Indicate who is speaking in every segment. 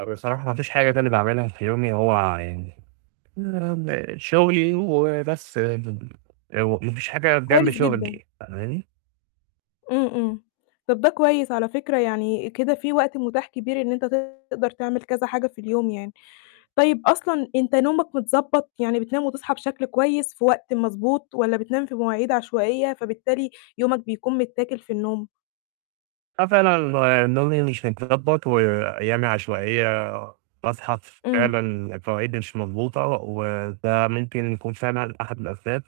Speaker 1: هو بصراحة ما فيش حاجة تاني باعملها في يومي هو يعني [unintelligible] شغلي وبس م آآ ما فيش حاجة جنب
Speaker 2: كويس جدًا.
Speaker 1: شغلي، فاهماني؟
Speaker 2: إمم، إمم. طَب ده كويس على فكرة يعني كده في وقت متاح كبير إن أنت تقدر تعمل كذا حاجة في اليوم يعني. طيب أصلًا أنت نومك متضبّط يعني بتنام وتصحى بشكل كويس في وقت مضبوط والّا بتنام في مواعيد عشوائية، فبالتالي يومك بيكون متّاكل في النوم؟
Speaker 1: آه فعلًا نومي مش متضبّط وأيامي عشوائية، باصحى
Speaker 2: إمم.
Speaker 1: فعلًا فى مواعيد مش مضبوطة، وده ممكن يكون فعلًا أحد الأسباب،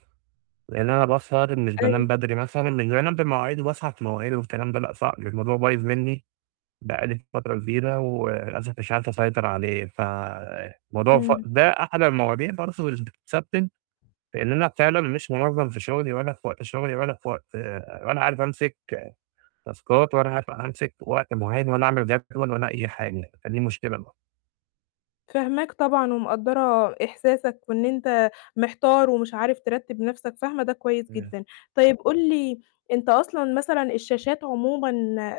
Speaker 1: لأن أنا باسهر مش بانام
Speaker 2: أيوه.
Speaker 1: بدري مثلًا مش بانام بمواعيد وباصىحى في مواعيد والكلام ده، لأ صعب، الموضوع بايظ مني بقى لي فترة كبيرة، وللأسف مش عارف أسيطر عليه، فالموضوع ف
Speaker 2: إمم.
Speaker 1: ده أحد المواضيع برضه اللي بتسبِّب لإن أنا فعلًا مش منظَّم في شغلي، ولا في وقت شغلي، ولا في وقت ولا عارف أمسِك تاسكات ولا عارف أمسِك وقت معيّن، ولا أعمل جدول ولا أي حاجة، فدي مشكلة ب
Speaker 2: فاهماك طبعًا ومقدّرة إحساسك، وإن أنت محتار ومش عارف ترتِّب نَفْسك، فاهمة ده كويس
Speaker 1: امم.
Speaker 2: جدًا. طيب قُل لي أنت أصلًا مثلًا الشاشات عمومًا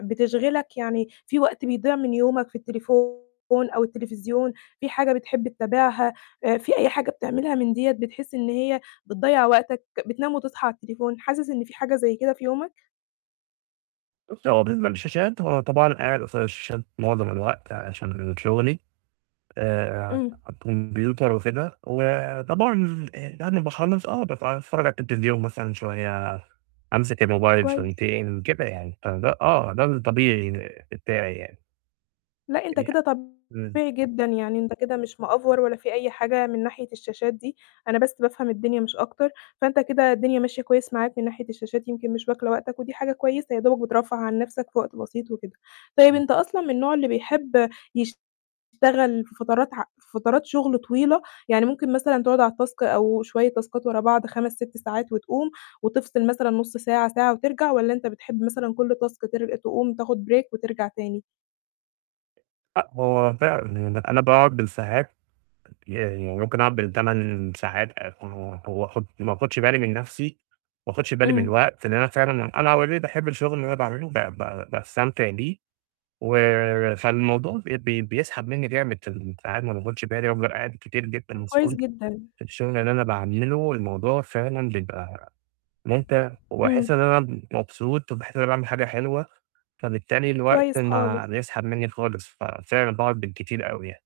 Speaker 2: بتشغلك؟ يعني في وقت بيضيع من يومك في التليفون أو التليفزيون، في حاجة بتحب تتابعها، آآ في أي حاجة بتعملها من ديَّة بتحس إن هي بتضيّع وقتك بتنام وتصحى على التليفون، حاسس إن في حاجة زي كده في يومك؟
Speaker 1: بُصّي، هو بالنسبة للشاشات هو طبعًا قاعد قصاد الشاشات معظم الوقت عشان شغلي آآ،
Speaker 2: إمم.
Speaker 1: كمبيوتر وكده، وطبعًا آآ يعني باخلّص آه با باتفرّج على التلفزيون مثلًا شوية، أمسِك الموبايل
Speaker 2: كويس.
Speaker 1: شويتين، كده يعني، فده آه، ده الطبيعي بتاعي يعني.
Speaker 2: لأ، أنت
Speaker 1: [unintelligible]
Speaker 2: كده
Speaker 1: إمم.
Speaker 2: طبيعي جدًا، يعني أنت كده مش مأفور ولا في أي حاجة من ناحية الشاشات دي، أنا بس بافهم الدنيا مش أكتر، فأنت كده الدنيا ماشية كويس معاك من ناحية الشاشات، يمكن مش واكلة وقتك ودي حاجة كويسة يا دوبك بترفّه عن نَفْسك في وقت بسيط وكده، طيب
Speaker 1: إمم.
Speaker 2: أنت أصلًا من النوع اللي بيحب يشتغل في فترات ع في فترات شغل طويلة، يعني ممكن مثلًا تقعد على التاسك أو شوية تاسكات ورا بعض 5، 6 ساعات وتقوم وتفصل مثلًا نُص ساعة، ساعة وترجع، والَّا أنت بتحب مثلًا كُلّ تاسك تر تقوم تاخد break وترجع تاني؟
Speaker 1: أ هو فعلًا، يعني أنا باقعد بالساعات يعني ممكن أقعد بال8 ساعات [unintelligible] وآخُد ما آخُدش بالي من نَفْسي، وما آخُدش بالي من
Speaker 2: إمم.
Speaker 1: الوقت لأن أنا فعلًا أنا already باحب الشغل اللي أنا باعمله، ب ب باستمتع بيه و فالموضوع بي بي بيسحب مني جامد فال ساعات ما باخُدش بالي وافضل قاعد كتير جدًا
Speaker 2: طَب كويس
Speaker 1: مسحول
Speaker 2: جدًا.
Speaker 1: في الشغل اللي أنا باعمله، والموضوع فعلًا بيبقى إن أنت وباحس
Speaker 2: إمم.
Speaker 1: إن أنا مبسوط، وباحس إن أنا باعمل حاجة حلوة، فبالتالي الوقت
Speaker 2: كويس
Speaker 1: ما
Speaker 2: خالص.
Speaker 1: بيسحب مني خالص، ففعلًا باقعد بالكتير أوي يعني.